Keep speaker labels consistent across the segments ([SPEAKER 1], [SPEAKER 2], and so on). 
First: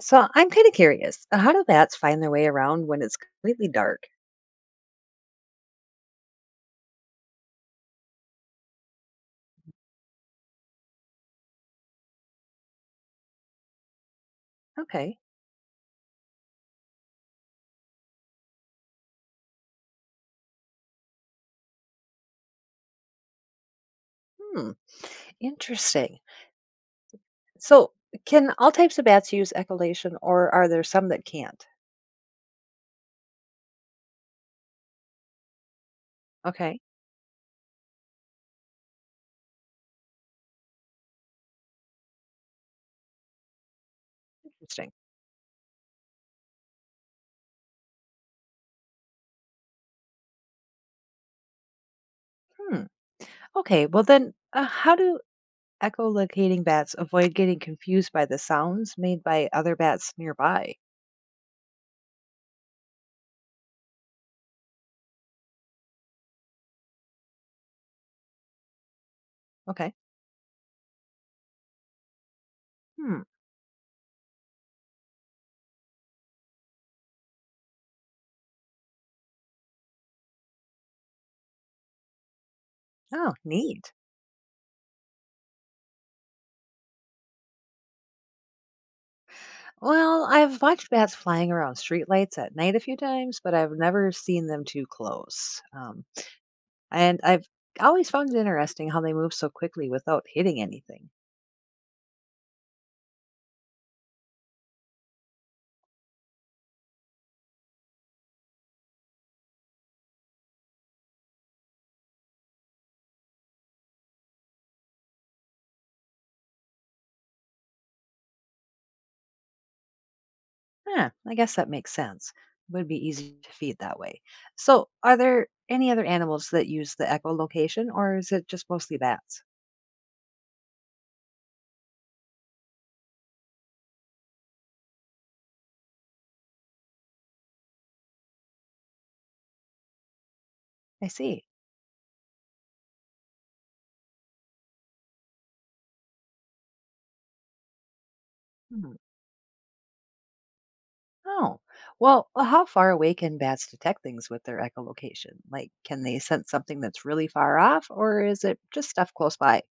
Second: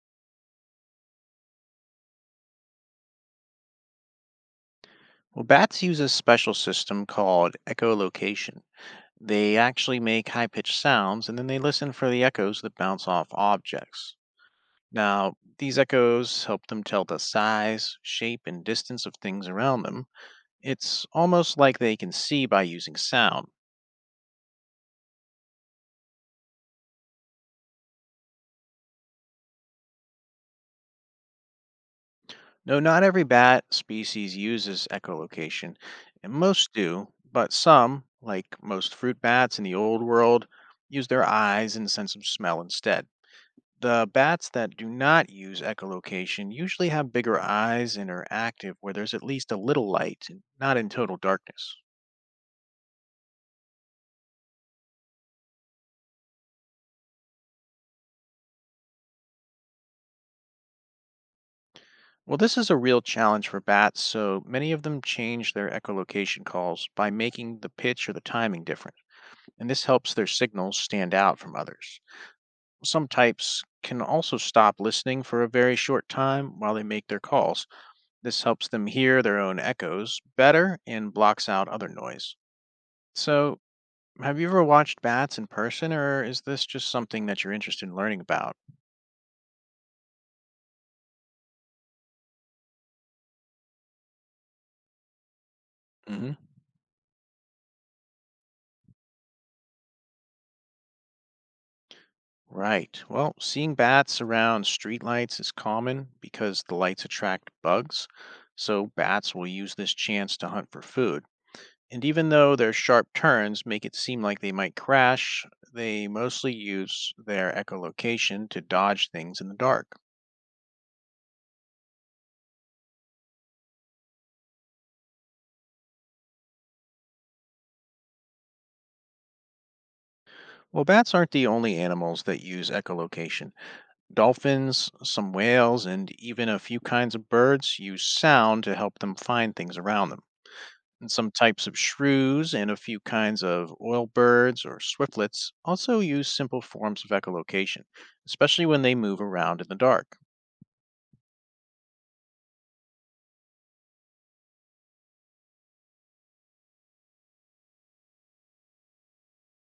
[SPEAKER 1] So I'm kind of curious. How do bats find their way around when it's completely dark?
[SPEAKER 2] Well, bats use a special system called echolocation. They actually make high pitched sounds and then they listen for the echoes that bounce off objects.
[SPEAKER 1] Okay.
[SPEAKER 2] Now, these echoes help them tell the size, shape, and distance of things around them. It's almost like they can see by using sound.
[SPEAKER 1] Hmm. Interesting. So can all types of bats use echolation, or are there some that can't?
[SPEAKER 2] No, not every bat species uses echolocation, and most
[SPEAKER 1] Okay.
[SPEAKER 2] do, but some, like most fruit bats in the old world, use their eyes and sense of smell instead. The bats that do
[SPEAKER 1] Interesting.
[SPEAKER 2] not use echolocation usually have bigger eyes and are active where there's at least a little light, and not in total darkness.
[SPEAKER 1] Hmm. Okay. Well, then how do echolocating bats avoid getting confused by the sounds made by other bats nearby?
[SPEAKER 2] Well, this is a real challenge for bats, so many of them change their echolocation calls by making the pitch or the timing different, and this
[SPEAKER 1] Okay.
[SPEAKER 2] helps their signals stand out from others. Some
[SPEAKER 1] Hmm.
[SPEAKER 2] types can also stop listening for a very short time while they make their calls. This helps them hear their own echoes better and blocks out other noise.
[SPEAKER 1] Oh,
[SPEAKER 2] So,
[SPEAKER 1] neat.
[SPEAKER 2] have you ever watched bats in person, or is this just something that you're interested in learning about?
[SPEAKER 1] Well, I've watched bats flying around streetlights at night a few times, but I've never seen them too close.
[SPEAKER 2] Hmm.
[SPEAKER 1] And I've always found it interesting how they move so quickly without hitting anything.
[SPEAKER 2] Right. Well, seeing bats around streetlights is common because the lights attract bugs, so bats will use this chance to hunt for food. And even though their sharp turns make it seem like they might crash, they mostly use their echolocation to dodge things in the dark.
[SPEAKER 1] Huh, I guess that makes sense. It would be easy to feed that way. So, are there any other animals that use the echolocation, or is it just mostly bats?
[SPEAKER 2] Well, bats aren't the only animals that use echolocation. Dolphins, some whales, and even a few kinds of birds use sound to help them find things around them.
[SPEAKER 1] I
[SPEAKER 2] And some
[SPEAKER 1] see.
[SPEAKER 2] types of shrews and a few kinds of oil birds or swiftlets also use simple forms of echolocation, especially when
[SPEAKER 1] Hmm.
[SPEAKER 2] they move around in the dark.
[SPEAKER 1] Oh, well, how far away can bats detect things with their echolocation? Like, can they sense something that's really far off, or is it just stuff close by?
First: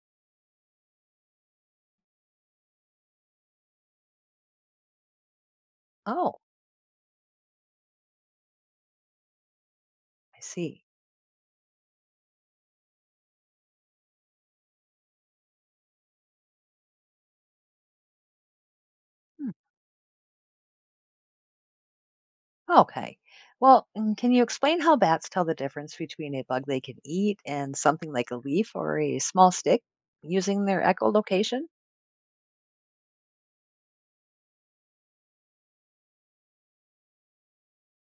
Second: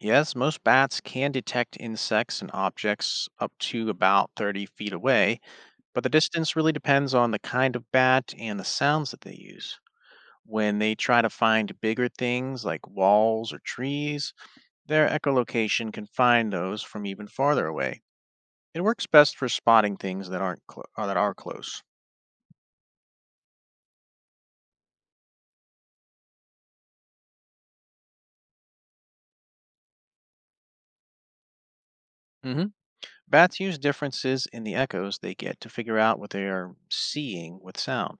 [SPEAKER 2] Yes, most bats can detect insects and objects up to about 30 feet away, but the
[SPEAKER 1] Oh,
[SPEAKER 2] distance really depends on the kind of bat and the sounds that they use
[SPEAKER 1] I
[SPEAKER 2] when
[SPEAKER 1] see.
[SPEAKER 2] they try to find bigger things like walls or trees. Their echolocation can find those from even farther away. It works best for spotting things that aren't that are close.
[SPEAKER 1] Okay. Well, can you explain how bats tell the difference between a bug they can eat and something like a leaf or a small stick using their echolocation?
[SPEAKER 2] hmm Bats use differences in the echoes they get to figure out what they are seeing with sound.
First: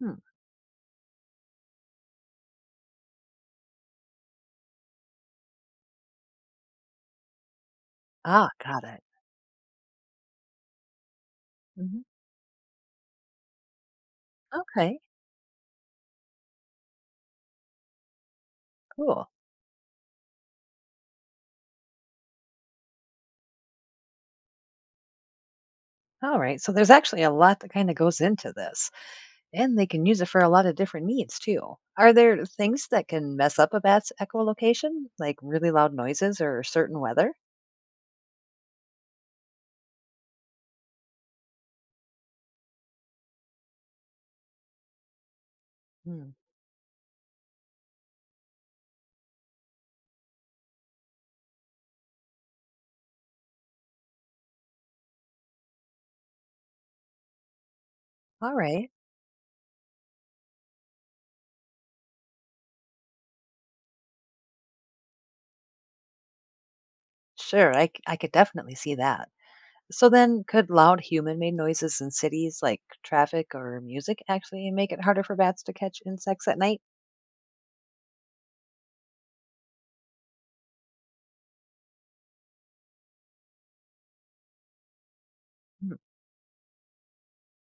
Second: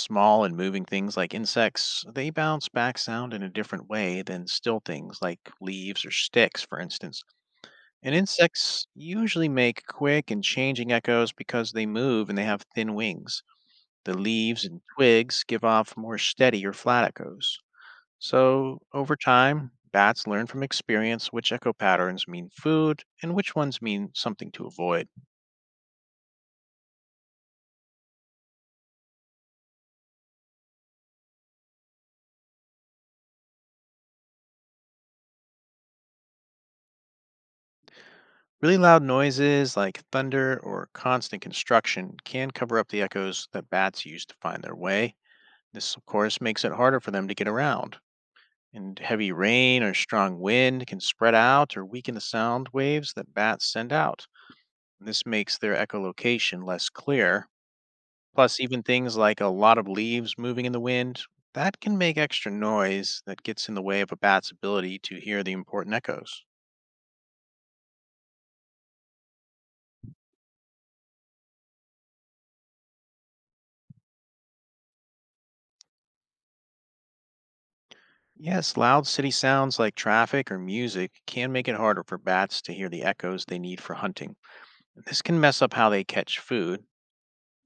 [SPEAKER 1] Hmm.
[SPEAKER 2] and moving things like insects, they bounce back sound in a different way than still things like leaves or sticks, for instance. And
[SPEAKER 1] Ah, got
[SPEAKER 2] insects
[SPEAKER 1] it.
[SPEAKER 2] usually make quick and changing echoes because they
[SPEAKER 1] Hmm
[SPEAKER 2] move and they have thin wings. The leaves and
[SPEAKER 1] Okay,
[SPEAKER 2] twigs give off more steady or flat echoes. So, over
[SPEAKER 1] cool.
[SPEAKER 2] time, bats learn from experience which echo patterns mean food and which ones mean something to avoid.
[SPEAKER 1] All right. So there's actually a lot that kind of goes into this, and they can use it for a lot of different needs too. Are there things that can mess up a bat's echolocation, like really loud noises or certain weather?
[SPEAKER 2] Really loud noises like thunder or constant construction can cover up the echoes that bats use to find their way. This, of
[SPEAKER 1] Hmm.
[SPEAKER 2] course, makes it harder for them to get around. And heavy rain or strong wind can spread out or weaken the sound waves that bats send out. This makes their echolocation less clear.
[SPEAKER 1] All
[SPEAKER 2] Plus, even
[SPEAKER 1] right.
[SPEAKER 2] things like a lot of leaves moving in the wind, that can make extra noise that gets in the way of a bat's ability to hear the important echoes.
[SPEAKER 1] Sure, I could definitely see that. So then, could loud human-made noises in cities like traffic or music actually make it harder for bats to catch insects at night?
[SPEAKER 2] Yes, loud city sounds like traffic or music can make it harder for bats to hear the echoes they need for hunting. This can mess up how
[SPEAKER 1] Hmm,
[SPEAKER 2] they catch food.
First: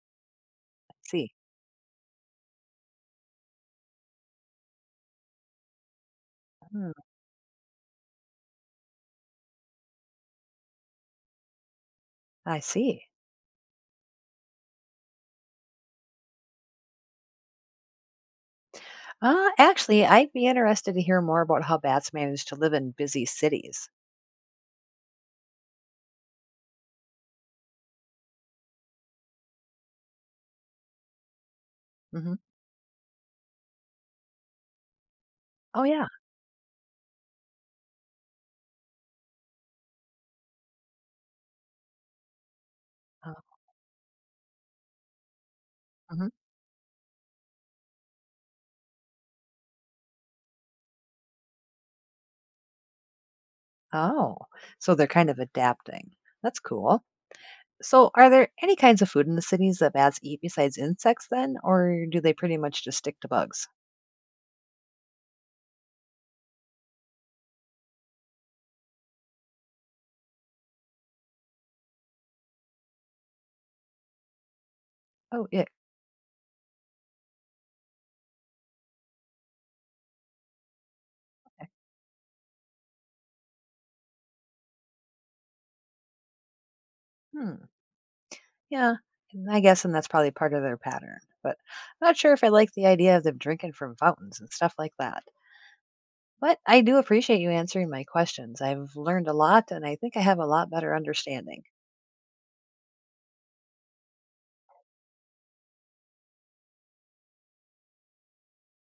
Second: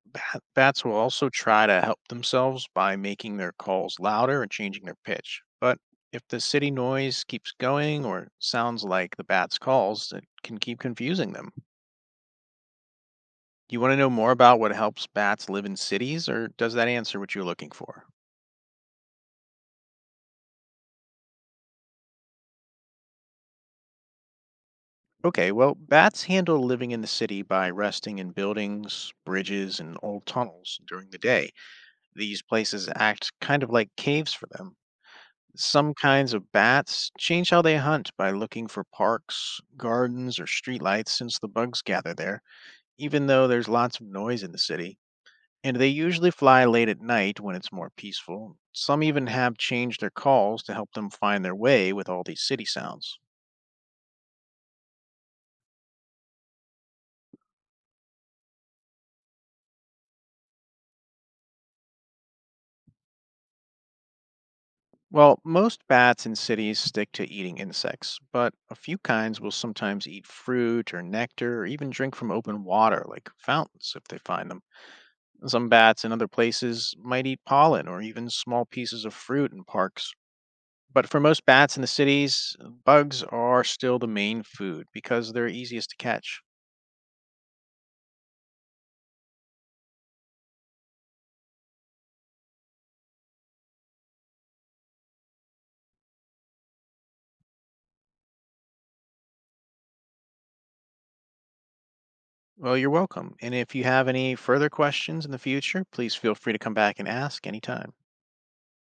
[SPEAKER 2] Bats will
[SPEAKER 1] I
[SPEAKER 2] also
[SPEAKER 1] see.
[SPEAKER 2] try to help themselves by making their calls louder and changing their pitch. But if the city
[SPEAKER 1] Hmm,
[SPEAKER 2] noise keeps going or sounds like the bats' calls, it can keep confusing them.
[SPEAKER 1] I see.
[SPEAKER 2] You want to know more about what helps bats live in cities, or does that answer what you're looking for?
[SPEAKER 1] Actually, I'd be interested to hear more about how bats manage to live in busy cities.
[SPEAKER 2] Okay, well, bats handle living in the city by resting in buildings, bridges, and old tunnels during the day.
[SPEAKER 1] Hmm
[SPEAKER 2] These places act kind of like caves for them.
[SPEAKER 1] Oh,
[SPEAKER 2] Some
[SPEAKER 1] yeah.
[SPEAKER 2] kinds of bats change how they hunt by looking for parks, gardens, or streetlights since the bugs gather there, even
[SPEAKER 1] Oh,
[SPEAKER 2] though there's lots of noise in the city, and they
[SPEAKER 1] mhm.
[SPEAKER 2] usually fly late at night when it's more peaceful. Some even have changed their calls to help them find their way with all these city sounds.
[SPEAKER 1] Oh, so they're kind of adapting. That's cool. So, are there any kinds of food in the cities that bats eat besides insects then, or do they pretty much just stick to bugs?
[SPEAKER 2] Well, most bats in cities stick to eating insects, but a few kinds will sometimes eat fruit or nectar or even drink from open water like fountains if they find them.
[SPEAKER 1] Oh, yeah.
[SPEAKER 2] Some bats in other places might eat pollen or even small pieces of fruit in parks. But for most bats in the cities, bugs are still the main food because they're easiest to catch.
[SPEAKER 1] Hmm. Yeah, and I guess, and that's probably part of their pattern. But I'm not sure if I like the idea of them drinking from fountains and stuff like that. But I do appreciate you answering my questions. I've learned a lot, and I think I have a lot better understanding.
[SPEAKER 2] Well, you're welcome. And if you have any further questions in the future, please feel free to come back and ask anytime.